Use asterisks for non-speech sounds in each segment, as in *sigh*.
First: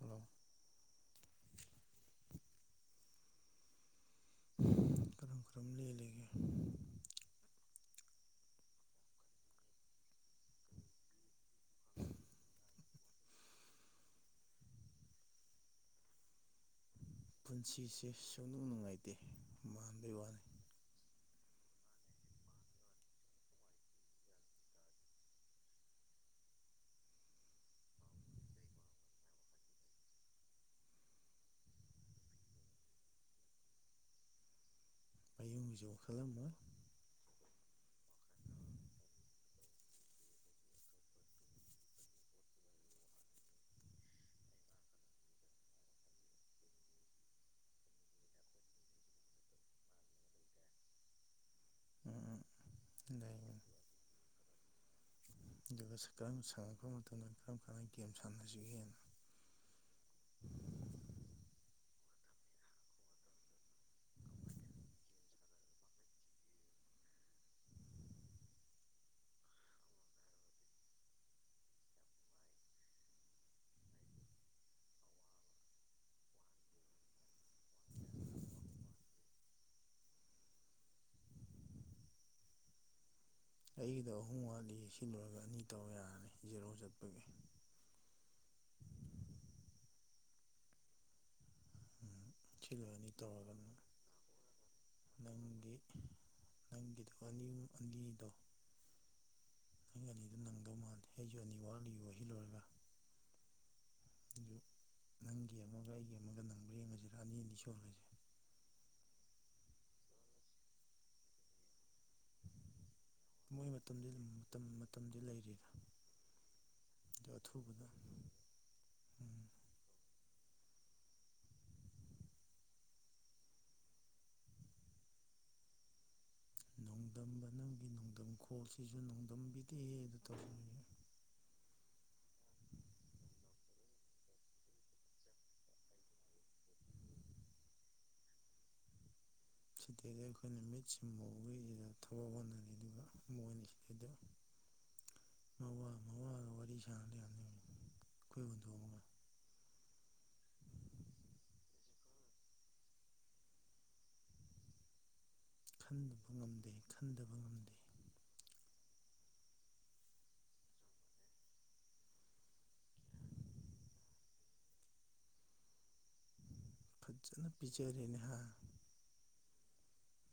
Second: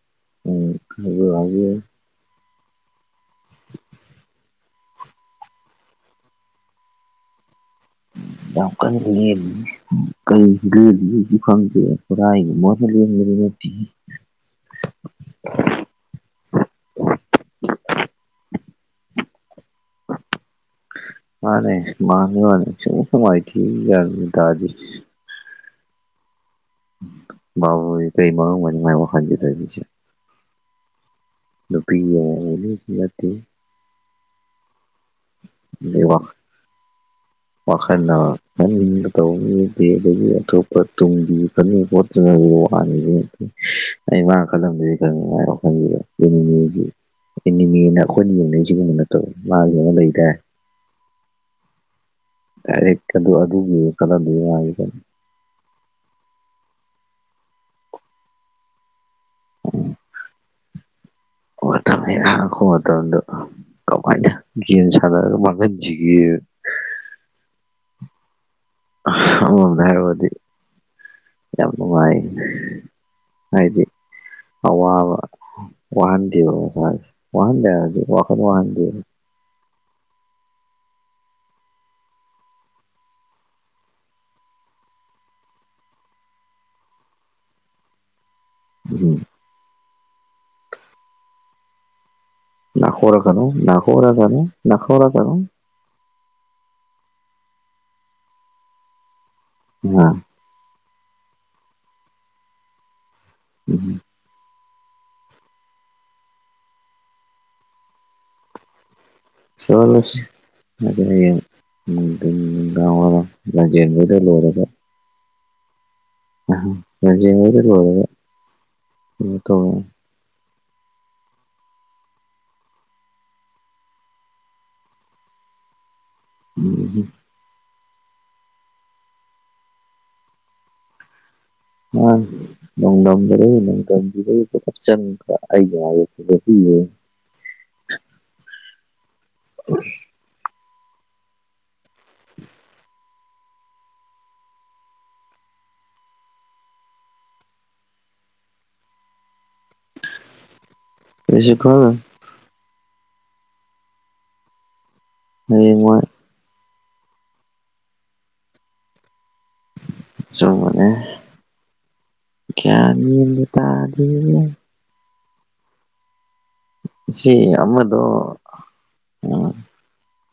hello ꯎꯝ ꯍꯥꯏꯕ ꯌꯥꯏꯌꯦ ꯀꯔꯝ ꯀꯔꯝ ꯂꯦꯜꯂꯤꯒꯦ *inaudible* ꯌꯥꯝ ꯀꯟꯅ ꯂꯦꯜꯂꯤ ꯀꯩꯁꯨ ꯂꯦꯜꯂꯤ ꯍꯧꯁꯨ ꯈꯪꯗꯦ ꯍꯣꯔꯥꯏꯒꯤ ꯃꯍꯨꯠ ꯂꯦꯟꯕꯁꯤꯗꯤ *inaudible* ꯄꯨꯟꯁꯤꯁꯦ ꯁꯨꯡꯅꯨꯡ ꯅꯨꯡꯉꯥꯏꯇꯦ ꯃꯥꯟꯕꯒꯤ ꯋꯥꯅꯤ ꯃꯥꯅꯦ ꯃꯥꯅꯤ ꯃꯥꯅꯦ ꯁ ꯁꯃꯥꯏꯇ ꯌꯥꯔ ꯗꯗꯤ ꯃꯥꯕꯨ ꯀꯩ ꯃꯔ ꯃꯅꯤ ꯃꯥ ꯋꯥ ꯈꯥꯟꯕꯤ ꯇꯁꯤꯦ ꯅꯨꯗꯨꯄꯤꯒꯤ ꯑꯌꯨꯡꯖꯧ ꯈꯣ ꯋꯥꯈꯜꯅꯟꯕ ꯇꯧꯕ ꯃꯤ ꯑꯗꯒꯤ ꯑꯇꯣꯞꯄ ꯇꯨꯡꯕꯤ ꯐꯣ ꯋꯥꯅꯤ ꯑꯩ ꯃꯥ ꯀꯗꯗꯗꯤ ꯀꯔꯤꯉꯥꯏ ꯋꯥꯈꯟꯒꯤ ꯑꯦꯅꯤꯃꯦꯅ ꯑꯩꯈꯣꯏꯅ ꯌꯦꯡꯅꯩ ꯁꯤꯒꯨꯝꯕ ꯅꯠꯇꯕ ꯃꯥꯒꯤ ꯑꯃ ꯂꯩꯈ꯭ꯔꯦ ꯎꯝ ꯎꯝ ꯑꯗꯨꯒꯤ ꯀꯗꯥ ꯂꯩꯣ ꯍꯥꯏꯒ ꯑꯗꯨꯒ ꯁ ꯀꯔꯝ ꯁꯥꯟꯉꯛꯄ ꯃꯇꯝꯗ ꯀꯔꯝ ꯀꯔꯝꯕ ꯒꯦꯝ ꯁꯥꯟꯅꯁꯤꯒꯦꯅ ꯄ ꯃꯇꯝꯗ ꯀꯃꯥꯏꯅ ꯒꯦꯝ ꯁꯥꯟꯅꯔꯒ ꯃꯥꯡꯍꯟꯁꯤꯒꯦ ꯑ ꯒꯕꯗꯤ ꯌꯥꯝꯉꯥꯏ ꯍꯥꯏꯗꯤ ꯑ ꯋꯥ ꯋꯥꯍꯟꯗꯤ ꯋꯥꯍꯟꯗ ꯑꯗꯨ ꯋꯥꯈ ꯋꯥꯍ ꯑꯩꯒꯤꯗ ꯑꯍꯨꯝ ꯋꯥꯠꯂꯤ ꯁꯤꯜꯂꯨꯔꯒ ꯑꯅꯤ ꯇꯧ ꯌꯥꯔꯅꯤ ꯖꯦꯔꯣ ꯆꯠꯄꯒꯤ ꯎꯝ ꯑ ꯅꯥꯈꯔꯥꯅ ꯅꯥꯈꯔꯥ ꯅꯥꯈꯔꯥꯒ ꯒꯤ ꯅꯪꯒꯤꯗꯣ ꯑꯅꯤꯃ ꯑꯅꯤꯗꯣ ꯑ ꯅꯪ ꯑꯅꯤ ꯑꯗꯨ ꯅꯪꯗꯧ ꯃꯥꯜꯂꯦ ꯑꯩꯁꯨ ꯑꯅꯤ ꯋꯥꯠꯂꯤ ꯋꯥꯁꯤꯜꯂꯣꯏꯔꯒ ꯎꯝ ꯑꯗꯨ ꯅꯪꯒꯤ ꯑꯃꯒ ꯑꯩꯒꯤ ꯑꯃꯒ ꯅꯪꯕ ꯌꯦꯡꯉꯁꯤ ꯔꯥꯅꯤ ꯑꯅꯤ ꯁꯣꯜꯂꯁꯤꯦ ꯁꯂꯁꯤ ꯑ ꯎꯝ ꯑꯗꯨꯝ ꯃꯣꯏ ꯃꯇꯝꯗꯤ ꯂꯥꯟꯖꯦꯟꯗꯨꯗ ꯃꯇꯝ ꯂꯣꯏꯔꯒ ꯃꯇꯝꯗꯤ ꯂꯩꯔꯤꯗꯥ ꯑ ꯌꯥꯝꯔ ꯋꯥ ꯎꯝ ꯇꯉꯦ ꯎꯝ ꯅꯣꯡꯗꯝꯝꯕ ꯅꯪꯒꯤ ꯅꯣꯡꯗꯝꯈꯣꯜꯁꯤꯁꯨ ꯅꯣꯡꯗꯝꯕꯤꯗꯤ ꯍꯦꯅ ꯇꯧꯖꯦ ꯑ ꯂꯣꯡ ꯂꯣꯡꯗꯔ ꯂꯣꯡꯗꯪꯔ ꯆꯞ ꯆꯪ ꯑꯩ ꯌꯥ ꯁꯤꯗꯩꯗ ꯑꯩꯈꯣꯏꯅ ꯃꯤꯠꯁꯤꯡꯐꯥꯎꯒꯤꯁꯤꯗ ꯊꯕꯛ ꯍꯣꯠꯅꯔꯤ ꯑꯗꯨꯒ ꯃꯣꯏꯅꯤꯁꯨꯗ ꯃꯋꯥ ꯃꯋꯥꯒ ꯋꯥꯔꯤ ꯁꯥꯟꯅꯔꯝ ꯒꯤꯅꯤ ꯑꯩꯈꯣꯏ ꯍꯨꯟꯗꯣꯛꯑꯒ *unintelligible* ꯀꯩꯁꯨ ꯈꯜ ꯍꯌꯦꯡꯋꯥꯏ ꯈꯟꯘꯕ ꯉꯝꯗꯦ ꯈꯟꯗꯕ ꯉꯝꯗꯦ ꯑꯆꯨꯝꯕꯅꯦ ꯒꯤꯌꯟ ꯃꯦꯟꯒ ꯇꯘ꯭ꯔꯦꯘ ꯁꯤ ꯐꯖꯅ ꯄꯤꯖꯔꯦꯅꯦ ꯍꯥ ꯑꯃꯗꯣ ꯎꯝ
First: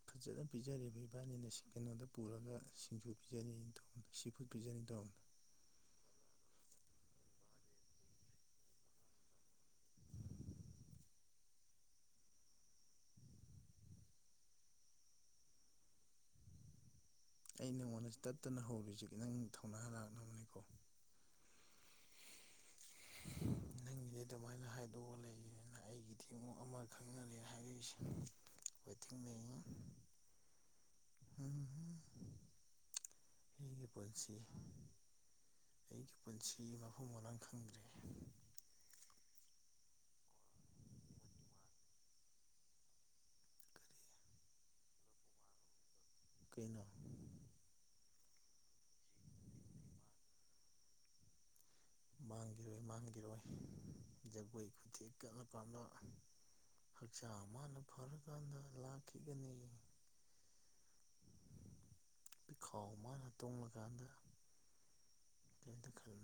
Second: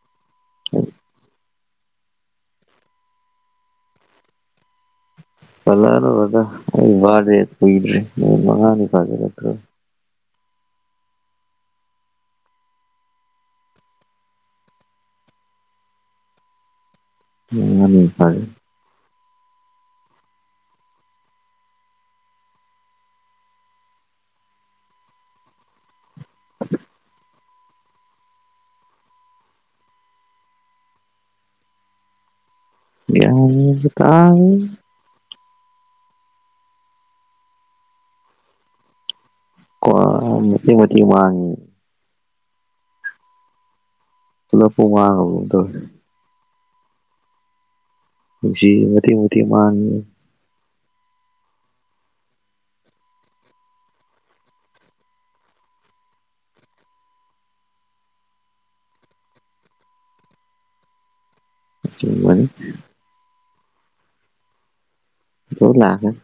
ꯐꯖꯅ ꯄꯤꯖꯔꯦꯕ ꯏꯕꯥꯅꯤꯅ ꯀꯩꯅꯣꯗ ꯄꯨꯔꯒ ꯁꯤꯡꯖꯨ ꯄꯤꯖꯅꯤ ꯇꯧ ꯁꯤꯐꯨꯠ ꯄꯤꯖꯅꯤ ꯇꯧꯔꯝꯕꯗꯣ ꯄꯟꯂꯛ ꯑꯅꯨ ꯕ꯭ꯔꯥꯗ꯭ꯔ ꯑꯩꯋꯘꯤꯅꯨꯃꯤꯠ ꯃꯉꯥꯅꯤ ꯐꯖꯤꯟꯂꯛꯇ꯭ꯔꯦ *unintelligible* *unintelligible* ꯑꯩ ꯃꯉꯥꯅꯤ ꯅꯪꯉꯣꯟꯗ ꯐꯥꯔꯦ ꯇꯠꯇꯅ ꯍꯧꯔꯤꯁꯤ ꯅꯪ ꯊꯧꯅꯥ ꯂꯥꯛꯅꯕꯅꯤꯀꯣ ꯅꯪꯒꯤꯗꯤ ꯑꯗꯨꯃꯥꯏꯅ ꯍꯥꯏꯗꯣꯛꯑ ꯂꯩꯅ ꯑꯩꯒꯤꯗꯤ ꯤꯃ ꯑꯃ ꯈꯪꯅꯔꯦ ꯍꯥꯏꯔꯏꯁꯦ ꯋꯦꯇꯤꯡ ꯂꯩꯉ ꯑ ꯌꯥ ꯇꯥꯡ ꯑꯩꯒꯤ ꯄꯨꯟꯁꯤ ꯃꯐꯝꯨꯡ ꯃꯔꯥꯡ ꯈꯪꯗ꯭ꯔꯦ ꯀ ꯃꯇꯤ ꯃꯇꯦꯡ ꯃꯥꯡꯉꯦ ꯄꯨꯂꯞꯄꯨ ꯃꯥꯡꯉꯕ ꯀꯧꯅꯣꯝ ꯇꯧ ꯀꯩꯅꯣ ꯄꯨꯟꯁꯤꯁꯦ ꯃꯇꯦꯛ ꯃꯇꯦꯛ ꯃꯥꯥꯡꯉꯦꯕ ꯃꯥꯡꯈꯤꯔꯣꯏ ꯃꯥꯡꯈꯤꯔꯣꯏ ꯖꯒꯣꯏ ꯈꯨꯊꯦꯛ ꯀꯠꯂꯀꯥꯟꯗ ꯍꯛꯆꯥꯡ ꯃꯅ ꯐꯔꯀꯥꯟꯗ ꯂꯥꯛꯈꯤꯒꯅꯤ ꯎ ꯏꯈꯧ ꯃꯅꯥ ꯇꯣꯡꯂ ꯀꯟꯗꯥ ꯂꯣꯏ ꯂꯛꯀꯥꯅꯤ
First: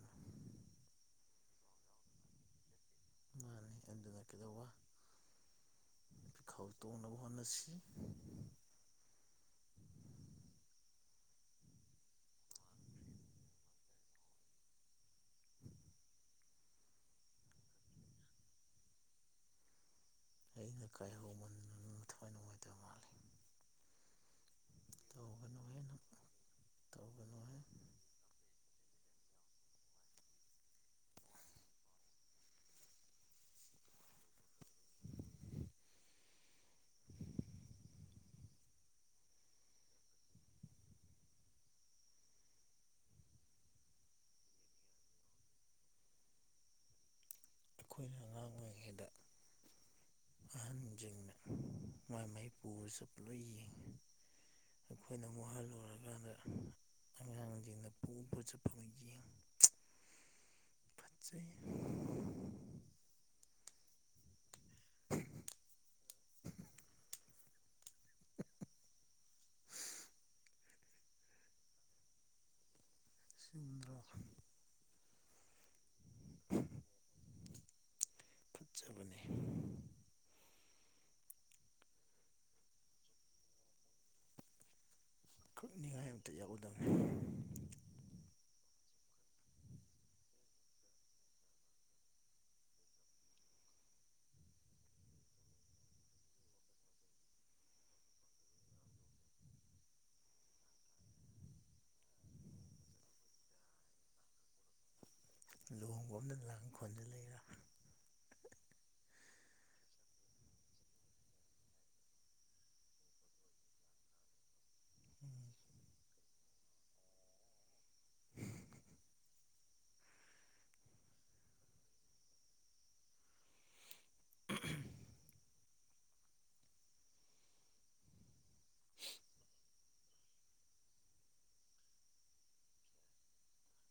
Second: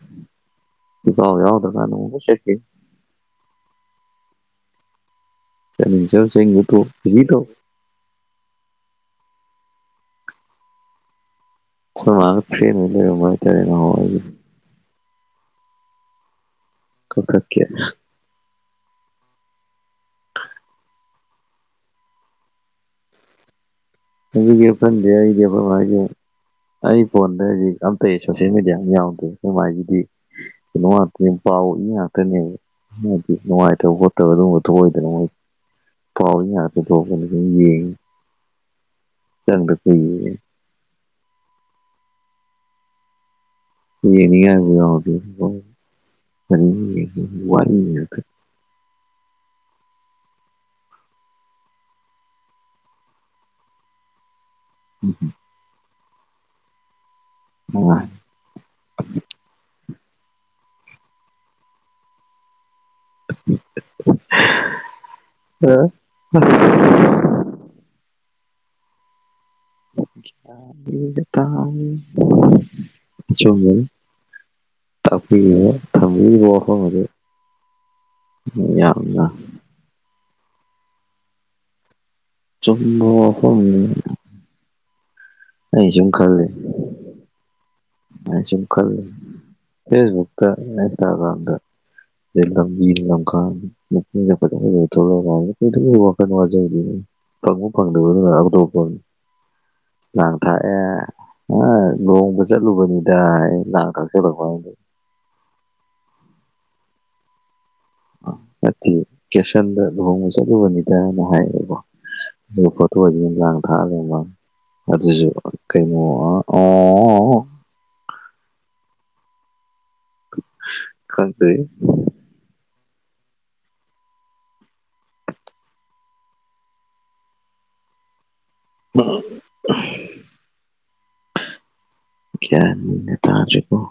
ꯐꯤꯈꯧ ꯃꯅꯥ ꯌꯧꯘ꯭ꯔꯥ ꯀꯟꯘꯥꯂꯣꯏ ꯆꯠꯈꯤꯅꯤ ꯃꯥꯅꯤ ꯑꯗꯨꯅ ꯀꯩꯗꯧꯕ ꯆꯠꯅꯤꯡ ꯆꯠꯂꯨ ꯆꯠꯅꯤꯡꯕ ꯈꯥꯎ ꯇꯣꯛꯎ ꯇꯣꯡꯅꯕ ꯀꯨꯁꯤ ꯇꯧ ꯍꯣꯠꯅꯁꯤ ꯑꯩꯈꯣꯏ ꯃꯥꯒꯥ ꯐ꯭ꯔꯦꯟ ꯑꯣꯔꯥ ꯂꯩꯔꯝꯕ ꯍꯥꯏꯇꯥꯔꯦꯅꯦ ꯉꯍꯟꯋꯥꯏꯒꯤꯘꯣ *unintelligible* *inaudible* ꯀꯛꯊꯠꯀꯦ ꯑꯩꯅ ꯀꯥꯏ ꯍꯧꯃꯟꯘꯅꯥ ꯅꯊ꯭ꯋꯥꯏ ꯅꯨꯡꯉꯥꯏꯇꯕ ꯃꯥꯜꯂꯤ ꯍꯧꯒꯤ ꯐꯟꯗꯦ ꯑꯩꯒꯤ ꯇꯧꯒꯅꯨꯍꯦ ꯑꯩꯁ ꯅꯪ ꯑꯩ ꯐꯣꯟꯗꯦ ꯇꯧꯒꯅꯨꯍꯦ ꯍꯧꯖꯤꯛ ꯑꯇꯩ ꯁꯣꯁꯦꯜ ꯃꯦꯗꯤꯌꯥ ꯑꯃ ꯌꯥꯎꯗ꯭ꯔꯦ ꯁ ꯍꯥꯏꯁꯤꯗꯤ ꯀꯣ ꯉꯥꯛꯇ ꯄꯥꯎ ꯏ ꯉꯥꯛꯇꯅꯦ ꯅꯨꯡꯉꯥꯏꯇꯕ ꯈꯣꯠꯇꯕ ꯑꯗꯨꯝꯕ ꯇꯑꯣꯏꯗꯅ ꯃꯣꯏ ꯄꯥꯎ ꯉꯥꯛꯇ ꯊꯣꯛꯣꯛꯗꯅ ꯁꯨꯝ ꯌꯦꯡꯉꯤ ꯆ ꯀ *unintelligible* ꯌꯦꯅꯤꯕꯗ ꯋꯥ ꯑꯩꯈꯣꯏꯅ *unintelligible* ꯑꯉꯥꯡ ꯑꯣꯏꯔꯤꯉꯩꯗ *unintelligible* *inaudible* ꯑꯍꯟꯁꯤꯡꯅ ꯃꯥꯏ ꯃꯥꯏ ꯄꯨꯕꯁꯨ ꯄꯨꯂꯣꯏ ꯌꯦꯡꯉꯤ ꯑꯩꯈꯣꯏꯅ ꯋꯥꯨꯍꯜꯂꯔꯀꯥꯟꯗ ꯑꯉꯥꯡꯁꯤꯡꯗ ꯄꯨꯕ ꯆꯠꯄ ꯃꯤꯠꯌꯦꯡ ꯐꯠꯆꯩ ꯑ ꯇꯥ ꯆꯨꯝꯦ ꯆꯤꯟꯗ꯭ꯔꯣ ꯇꯄꯤ ꯇꯝꯜ ꯋꯥꯐꯝ ꯑꯗꯨ ꯐꯠꯆꯕꯅꯦ ꯌꯥꯝꯅ ꯆꯃꯕ ꯋꯥꯐꯝꯅꯦ ꯀꯛꯅꯤꯡꯉꯥꯏ ꯑꯃꯝꯇ ꯌꯥꯎꯒꯗꯕꯅꯤ ꯀꯜ ꯐꯦꯁꯛ ꯏꯟꯁꯒ꯭ꯔꯝ ꯀ ꯂꯝ ꯂ ꯋꯥ ꯇꯪꯕ ꯐꯪꯗꯕ ꯑꯗꯨꯀ ꯑꯇꫭꯞꯄꯅꯤ ꯂꯥꯡꯊꯥꯛ ꯑꯦ ꯑꯥ ꯂꯣꯡ ꯆꯠꯂꯨꯕꯅꯤꯗ ꯂꯥꯡ ꯊꯛꯆꯜꯂꯛꯄꯗ ꯂꯨꯍꯣꯡꯕ ꯑꯝꯗ ꯂꯥꯡ ꯈꯣꯟꯖ ꯂꯩꯔꯥ ꯅꯠꯇꯦ ꯀꯦꯞꯁꯟꯗ ꯂꯨꯍꯣꯡꯕ ꯆꯠꯂꯨꯕꯅꯤꯗꯅ ꯍꯥꯏꯕꯀꫭ ꯑꯩꯅ ꯀꫭꯊꫭꯛꯏꯖꯤ ꯂꯥꯡ ꯊꯥꯛ ꯂꯩꯔꯝꯕꯌ ꯑꯗꯨꯁꯨ ꯀꯩꯅ ꯑ ꯑꯣ *unintelligible* ꯈꯪꯗꯔꯦꯍꯦ ꯑ *unintelligible* ꯒꯌꯥꯟ ꯃꯦꯟꯒ ꯇꯥꯗꯔꯦꯀꫭ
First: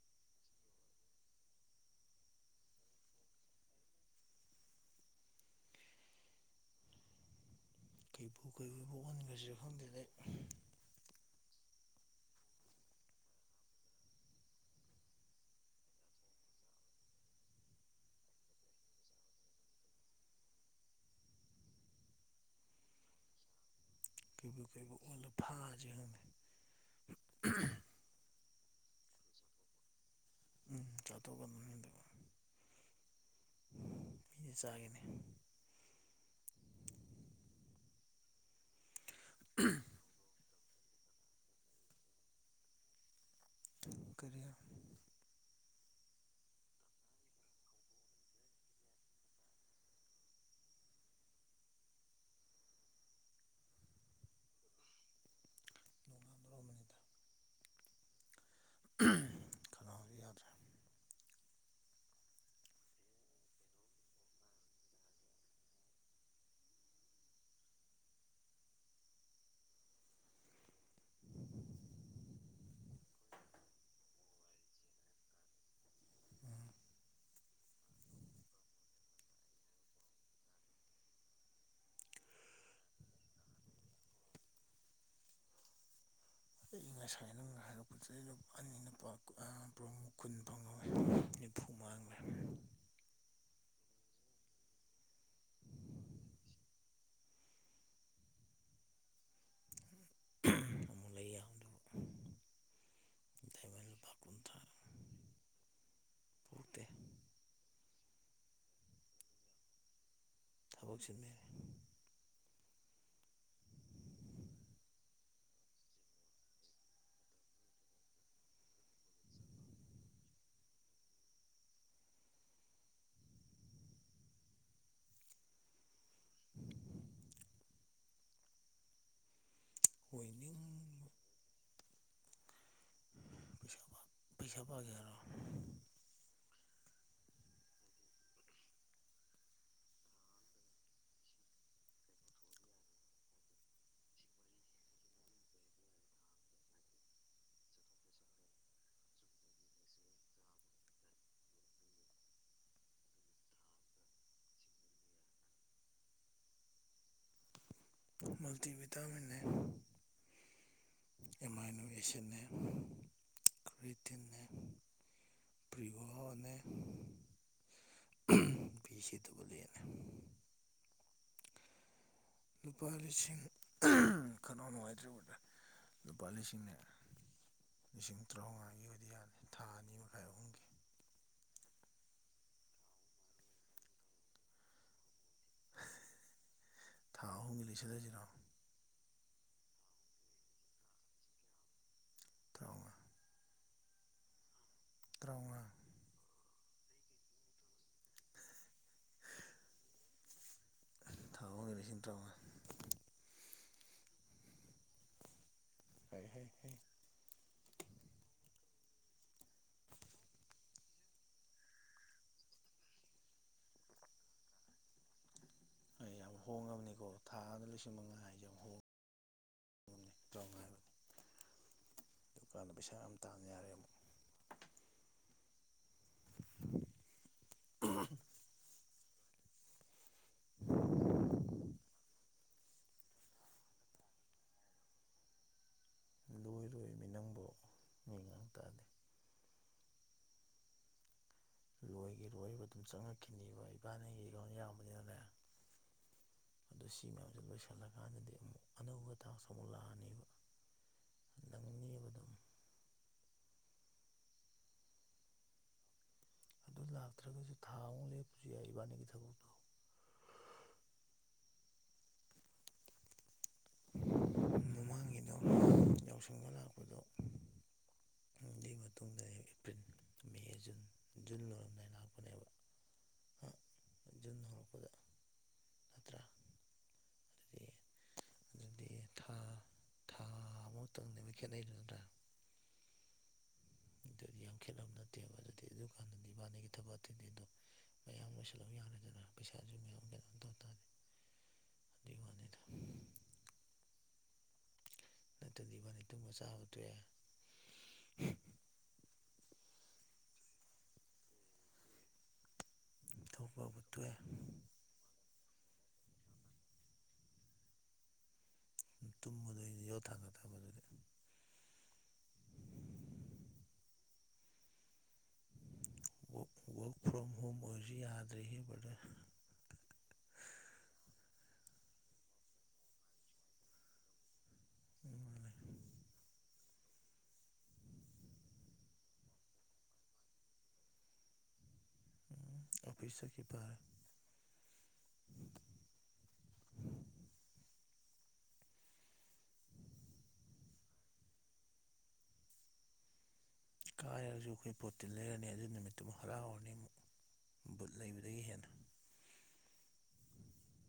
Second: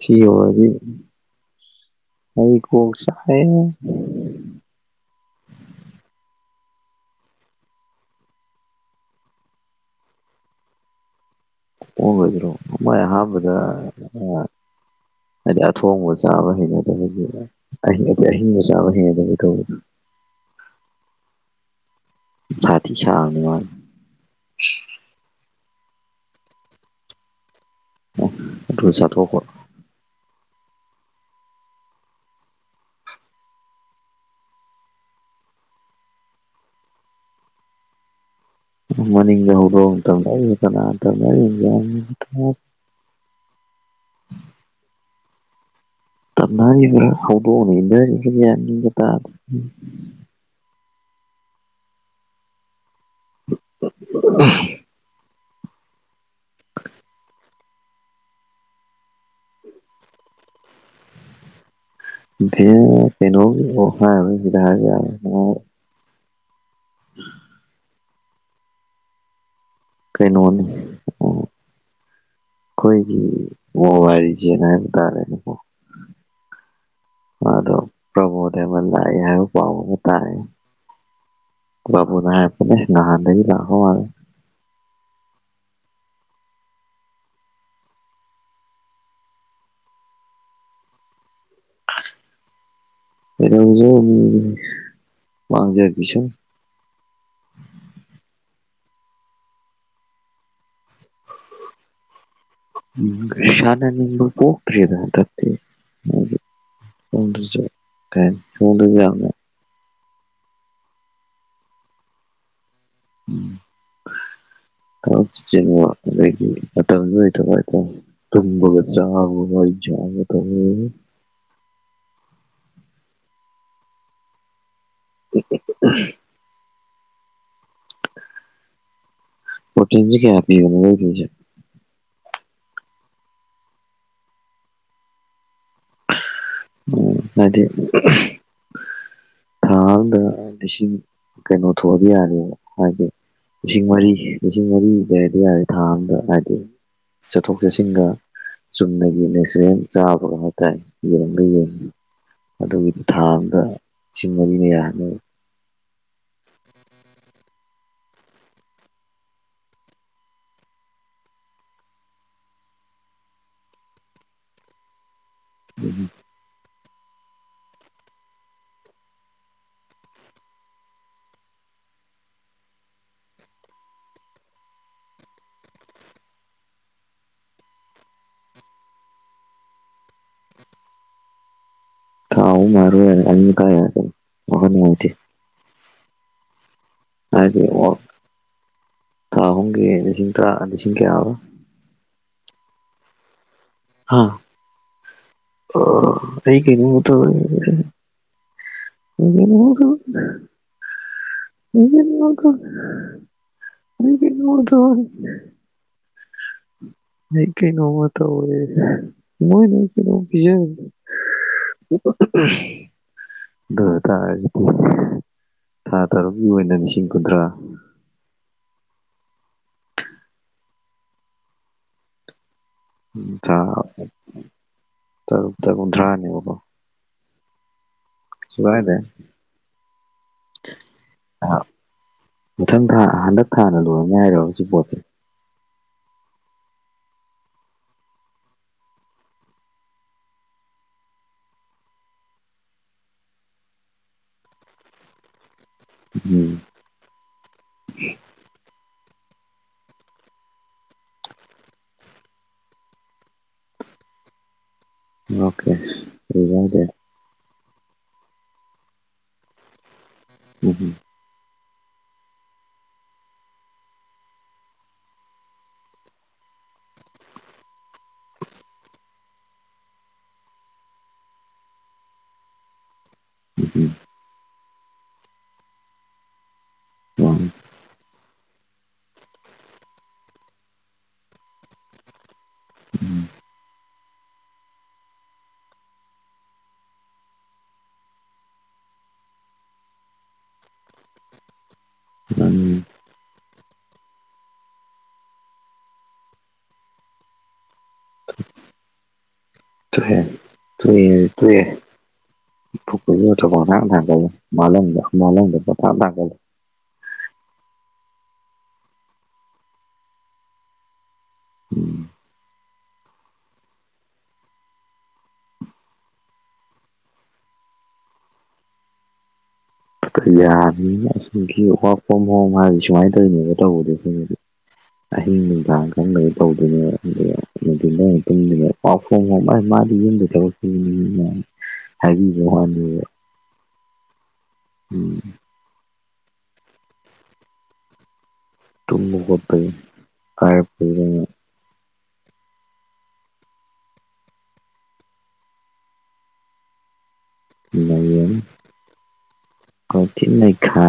ꯁꯤꯌꯧꯔꯗꯤ ꯑꯩ ꯀꯣꯛ ꯆꯥꯛꯑꯦ ꯀꯩꯕꯨ ꯀꯩꯔꫭꯏꯕ ꯑꯣꯟꯈ꯭ꯔꯁꯤꯔ ꯈꯪꯗꯦꯗ ꯑꯩ ꯑꫭꯟꯕꯩꯗꯨꯔꫭ ꯃꫭꯏ ꯑꯍꯥꯟꯕꯗ ꯍꯥꯏꯗꯤ ꯑꯊꯣꯡꯕ ꯆꯥꯕ ꯍꯩꯅꯗꯕꯒꯤꯑꯩꯗꯤ ꯑꯍꯤꯡꯕ ꯆꯥꯕ ꯍꯩꯅꯗꯕꯩ ꯇꯧꯕꯗꫭ ꯁꯥ ꯊꯤ ꯁꯥꯕꯅꯦꯃꯥ ꯀꯩꯕꯨ ꯀꯩꯕꯨ ꯑꯣꯟꯕ ꯊꯥꯒꯖꯤꯔ ꯈꯪꯗꯦ ꯑꫭ ꯑꯗꯨꯒ ꯆꯥꯊꫭꯛꯄ ꯎꯝ ꯆꯥꯊꯣꯛꯀꯅꯨꯍꯦ ꯑꯩꯅꯤ ꯃꯤꯗꯤ ꯆꯥꯒꯦꯅꯦ ꯃꯅꯤꯡꯗ ꯍꯧꯗꯣꯛꯇꯕꯅꯦ ꯑꯩ ꯀꯅꯥ ꯃꯇꯝꯗ ꯑꯩ *unintelligible* ꯀꯔꯤꯔꯥ ꯇꯝꯅꯩꯔ ꯍꯧꯗꫭꯡꯅ ꯏꯟꯅꯩꯔ ꯌꯥꯟꯃꯦꯟꯒ ꯇꯥꯗꯔꯦ *unintelligible* ꯅꯅꯨꯡꯉꯕ꯭ꯔꯣ ꯃꯗ *unintelligible* ꯎꯝ ꯈꯅꯥꯎꯖꯤ ꯌꯥꯗꯔꯦ ꯇꯩꯅꯣ ꯑꯣꯍꯥꯁꯤꯗꯒ *unintelligible* ꯎ *unintelligible* ꯀꯩꯅꯣꯅꯤ ꯑꯣ ꯑꯩꯈꯣꯏꯒꯤ ꯃꫭꯕꯥꯜꯂꯤꯖꯦꯟ ꯍꯥꯏꯕ ꯇꯥꯔꯦ ꯑꯗꯨꯕꯨ ꯑ ꯃꯥꯗꫭ ꯄ꯭ꯔꯃꫭꯗꯥꯏꯃꯟ ꯂꯥꯛꯑꯦ ꯍꯥꯏꯕ ꯄꯥꯎ ꯑꯃ ꯇꯥꯏꯌꯦ ꯂꯕꯨꯅ ꯍꯥꯏꯔꯛꯅꯦ ꯅꯍꯥꯟꯗꯒꯤ ꯂꯥꯛꯄ ꯃꯥꯜꯂꯦ ꯑꯩ ꯉꯁꯥꯏ ꯅ ꯍꯥꯏꯔꯛꯄꯗ ꯂ ꯑꯅꯤ ꯂꯨꯄꯥ ꯄꯨꯡꯛ ꯀꯨꯟ ꯐꯪꯍꯧꯋꯤ *unintelligible* ꯅꯤꯐꯨ ꯃꯥꯡꯒꯔꯦ ꯀꯩꯗꯧꯖꯔꯨꯅꯦꯒꯦ ꯃꯥꯡꯖꯈꯤꯁꯅꯨ ꯑꯃꯨꯛ ꯂꯩ ꯌꯥꯕꯗꫭ ꯁꯥꯟꯅ ꯅꯤꯡꯕ ꯄꫭꯛꯇꯔꯦꯕ ꯍꯟꯗꯛꯇꯤ ꯑꯩꯖꯤ ꯄꯣꯛꯇꯦ ꯀꯩ ꯁꫭꯝꯗꯖꯨ ꯑꯃꯨꯛ ꯊꯕꯛ ꯆꯤꯟꯕꯩꯅꯤ ꯊꯕꯛꯁꯨ ꯆꯤꯟꯕ ꯑꯗꯒꯤ ꯃꯇꯝꯖꯨ ꯂꯩꯇꯕ ꯍꯥꯏꯇꯥꯔꯦ ꯇꯨꯝꯕꯒ ꯆꯥꯕꯒ *unintelligible* ꯎ *unintelligible* ꯄꯣꯇꯤꯟꯖꯦ ꯀꯌꯥ ꯄꯤꯕꯅꫭ ꯑꯣꯏꯅꯤꯡꯕ ꯈꯪꯗꯦꯅꯦ ꯂꯤꯁꯤꯡ ꯑꯃ ꯄꯩꯁꯥ ꯄꯥꯒꯦ ꯍꯥꯏꯔꫭ ꯎꯝ ꯅꯠꯇꯦ ꯉꯔꯥꯡꯗ ꯂꯤꯁꯤꯡ ꯀꯩꯅꯣ ꯊꯣꯛꯑꯗꯤ ꯌꯥꯔꯦꯅ ꯍꯥꯏꯒꯤ ꯂꯤꯁꯤꯡ ꯃꯔꯤ ꯂꯤꯁꯤꯡ ꯃꯔꯤ ꯂꯩꯗꯤ ꯌꯥꯔꯦ ꯊꯥ ꯑꯝꯗ ꯍꯥꯏꯗꯤ ꯆꯠꯊꯣꯛꯦ ꯆꯠꯁꯤꯟꯒ ꯆꯨꯝꯅꯒꯤ ꯅꯦꯆꯂꯦꯜ ꯆꯥꯕ꯭ꯔꯒ ꯍꯥꯏꯇꯥꯔꯦ ꯌꯦꯡꯗꯤ ꯌꯦꯡ ꯑꯗꯨꯒꯤꯗꯤ ꯊꯥ ꯑꯃꯗ ꯂꯤꯁꯤꯡ ꯃꯔꯤꯅ ꯌꯥꯔꯅꯦꯕ ꯃꯜꯇꯤ ꯕꯤꯇꯥꯃꯤꯟꯅꯦ ꯑꯦꯃꯥꯏꯅꯣ ꯑꯦꯁꯤꯠꯅꯦ ꯀ꯭ꯔꯤꯇꯤꯟꯅꯦ ꯄ꯭ꯔꯤꯒꯣꯍꯣꯟꯅꯦ ꯕꯤꯁꯤꯇꯨꯒꯨꯂꯦꯟꯅꯦ ꯂꯨꯄꯥ ꯂꯤꯁꯤꯡ ꯈꯅꯥꯎ ꯅꯨꯡꯉꯥꯏꯇ꯭ꯔꯦ ꯋꯤꯕ꯭ꯔ ꯂꯨꯄꯥ ꯂꯤꯁꯤꯡꯅꯦ ꯂꯤꯁꯤꯡ ꯇ꯭ꯔꯥꯎꯉꯥꯒꯤ ꯑꯣꯏꯗꯤ ꯌꯥꯔꯦ ꯊꯥ ꯑꯅꯤ ꯃꯈꯥꯏ ꯑꯍꯨꯝꯒꯤ ꯊꯥ ꯑꯍꯨꯝ ꯃꯔꯤ ꯍꯥꯏꯗꯤ ꯑꯅꯤ ꯈꯔ ꯍꯦꯟꯗ꯭ꯔꯗꯤ ꯋꯥꯈꯟ ꯅꯨꯡꯉꯥꯏꯇꯦ *inaudible* ꯍꯥꯏꯗꯤ ꯑꯣ ꯂꯤꯁꯤꯜꯂꯁꯤꯔꯣ ꯊꯥ ꯑꯍꯨꯝꯒꯤ ꯂꯤꯁꯤꯡ ꯇꯔꯥ ꯂꯤꯁꯤꯡ ꯀꯌꯥ ꯑꯕ ꯇ꯭ꯔꯥꯎꯉꯥ ꯍꯥ ꯇ꯭ꯔꯥꯎꯉꯥ ꯑꯣ ꯑꯩ ꯀꯩꯅꯣꯝꯃ ꯇꯧꯔꯦ ꯑꯩ ꯀꯩꯅꯣꯝꯃ ꯇꯧꯏ ꯊꯥ ꯑꯍꯨꯝꯒꯤ ꯑꯩ ꯂꯤꯁꯤꯡ ꯀꯩꯅꯣꯝꯃ ꯇꯔꯥꯃꯉꯥ ꯇꯧꯔꯦ ꯑꯩ ꯀꯩꯅꯣꯝꯃ ꯇꯧꯔꯦ ꯍꯥꯏ ꯍꯥꯏ ꯍꯥꯏ ꯅ ꯀꯅꯣꯡꯃ ꯇꯧꯋꯦ ꯏꯃꯥꯏ ꯅꯣꯏ ꯀꯩꯅꯣꯝ ꯄꯤꯖꯧ ꯑꯗꯨꯑꯣꯏ ꯇꯥꯔꯗꯤ ꯊꯥ ꯑꯩ ꯌꯥꯝ ꯇꯔꯨꯛꯀꯤ ꯑꯣꯏꯅ ꯍꯣꯡꯉꯕꯅꯤꯀꯣ ꯂꯤꯁꯤꯡ ꯊꯥ ꯀꯨꯟꯊ꯭ꯔꯥ ꯑꯃꯗ ꯂꯤꯁꯤꯡ ꯃꯉꯥ ꯍꯥꯏꯖꯦ ꯌꯥꯝ ꯍꯣꯡꯒꯦ ꯇ꯭ꯔꯥꯎꯉꯥ ꯍꯥꯏꯕ ꯗꯨꯀꯥꯟꯗ ꯄꯩꯁꯥ ꯌꯥꯝ ꯇꯥꯡ ꯊꯥ ꯌꯥꯔꯦ ꯑꯃꯨꯛ ꯇꯔꯨꯛꯇ ꯀꯨꯟꯊ꯭ꯔꯥꯅꯦꯕꯀꯣ ꯎꯝ ꯁꯨꯒꯥꯏꯗꯦ ꯑ ꯃꯊꯪ ꯊꯥ ꯍꯟꯗꯛ ꯊꯥꯅ ꯂꯣꯏꯔꯅꯤ ꯍꯥꯏꯔꯣꯕ ꯁꯤ ꯄꯣꯠꯁꯦ ꯂꯣꯏꯔꯣꯏꯃꯤ ꯅꯪꯕꯣ ꯃꯤ ꯉꯥꯡ ꯇꯥꯗꯦ ꯂꯣꯏꯒꯤꯔꯣꯏꯕ ꯑꯗꯨꯝ ꯆꯪꯉꯛꯈꯤꯅꯤꯕ ꯏꯕꯥꯅꯤꯒꯤ ꯑꯦꯀꯥ꯭ꯎꯟ ꯌꯥꯝꯕꯅꯤꯅꯅꯦ ꯎꯝ ꯑꯗꯣ ꯁꯤ ꯃꯌꯥꯝꯖꯦ ꯂꯣꯏꯁꯤꯜꯂꯀꯥꯟꯗꯗꯤ ꯑꯃꯨꯛ ꯑꯅꯧꯕ ꯇꯥꯛꯁ ꯑꯃꯨꯛ ꯂꯥꯛꯑꯅꯦꯕ ꯅꯪꯒꯅꯤꯕ ꯑꯗꯨꯝ ꯑꯣꯀꯦ ꯀꯩꯁꯨ ꯑꯗꯨ ꯀꯥꯏꯗꯦ ꯂꯥꯛꯇ꯭ꯔꯒꯁꯨ ꯊꯥ ꯑꯃꯨꯛ ꯂꯦꯞꯄꯁꯨ ꯌꯥꯏ ꯏꯕꯥꯅꯤꯒꯤ ꯊꯕꯛꯇꯣ ꯎꯝꯍꯨꯝ ꯃꯃꯥꯡꯒꯤꯗꯣ ꯌꯥꯎꯁꯪꯗ ꯂꯥꯛꯄꯗꯣ ꯅꯨꯡꯗꯤ ꯃꯇꯨꯡꯗ ꯑꯩ ꯑꯦꯄ꯭ꯔꯤꯟ ꯃꯦ ꯖꯨꯟ ꯖꯨꯟ ꯂꯣꯏꯔꯝꯗꯥꯏ ꯂꯥꯛꯄꯅꯦꯕ ꯑ ꯍꯧꯔꯛꯄꯗ ꯅꯠꯇ꯭ꯔꯥ ꯑꯦ ꯑꯗꯨꯗꯤ ꯊꯥ ꯊꯥ ꯑꯃꯇꯪꯅꯦꯕ ꯈꯦꯠꯅꯩꯗꯨ ꯅꯠꯇ꯭ꯔꯥ ꯑꯗꯨꯗꯤ ꯌꯥꯝ ꯈꯦꯠꯅꯕ ꯅꯠꯇꯦꯕ ꯑꯗꯨꯗꯤ ꯑꯗꯨ ꯀꯥꯟꯗꯗꯤ ꯏꯕꯥꯥꯅꯤꯒꯤ ꯊꯕꯛ ꯑꯇꯩ ꯑꯇꯩꯗꯣ ꯃꯌꯥꯝ ꯂꯣꯏꯁꯤꯜꯂꯝ ꯌꯥꯅꯤ ꯑꯗꯨꯅ ꯄꯩꯁꯥꯖꯨ ꯃꯌꯥꯝ ꯀꯩꯅꯣꯝ ꯇꯧ ꯇꯥꯔꯗꯤ ꯑꯗꯨꯏ ꯋꯥꯅꯤꯗ ꯅꯠꯇ꯭ꯔꯗꯤ ꯏꯕꯥꯅꯤ ꯇꯨꯝꯕ ꯆꯥꯕ ꯇꯣꯛꯑꯦ ꯇꯣꯛꯑꯦ ꯇꯣꯛꯑꯦꯗꯤ ꯇꯣꯛꯑꯦ ꯊꯣꯛꯄꯕꯨ ꯇꯣꯛꯑꯦ *unintelligible* ꯇꯨꯝꯕꯗꯩꯗꯤ ꯌꯣꯠ ꯊꯥꯡꯒꯠꯇꯕ ꯑꯗꯨꯗꯤ ꯎꯝ ꯋꯥꯛ ꯋꯥꯛ ꯐ꯭ꯔꯣꯝ ꯍꯣꯝ ꯑꯣꯏꯔꯖꯨ ꯌꯥꯗ꯭ꯔꯦꯍꯦ ꯕ‌꯭ꯔꯗ꯭ꯔ ꯀꯩꯌꯥꯕꯅꯤꯅ ꯑꯁꯦꯡꯀꯤ ꯋꯥꯛ ꯐ‍꯭ꯔꯣꯝ ꯍꯣꯝ ꯍꯥꯏꯔꯗꯤ ꯁꯨꯃꯥꯏ ꯇꯧꯔꯤꯅꯦꯕ ꯇꯧꯕꯗꯤ ꯑꯁꯦꯡꯕꯗꯤ ꯑꯍꯤꯡ ꯎꯝ ꯅꯨꯡꯗꯥꯡ ꯈꯪꯗꯒꯩ ꯇꯧꯗꯨꯏꯅꯦ *unintelligible* ꯅꯨꯡꯊꯤꯟꯗ ꯑꯣꯏꯅ ꯇꯨꯝꯗꯨꯏꯅꯦ ꯄꯥꯎ ꯈꯣꯡ ꯍꯣ ꯃꯥ ꯃꯥꯗꯤ ꯌꯨꯝꯗꯩ ꯊꯕꯛ *inaudible* ꯑꯣꯐꯤꯁ ꯁꯀꯤꯄꯥꯔ ꯎꯝ ꯇꯨꯝ ꯍꯣꯀꯠꯄꯅꯤ ꯀꯔ *inaudible* ꯀꯥꯏꯔꯁꯨ ꯑꯩꯈꯣꯏ ꯄꯣꯠꯇꯤ ꯂꯩꯔꯅꯤ ꯑꯗꯨ ꯅꯨꯃꯤꯠꯇꯨꯃꯨꯛ ꯍꯔꯥꯎꯔꯅꯤ ꯑꯃꯨꯛ ꯕꯨꯠ ꯅꯩꯔꯅꯤ ꯂꯩꯕꯗꯒꯤ ꯍꯦꯟꯅ ꯈꯣꯏ ꯊꯤꯅ ꯅꯩꯈꯥ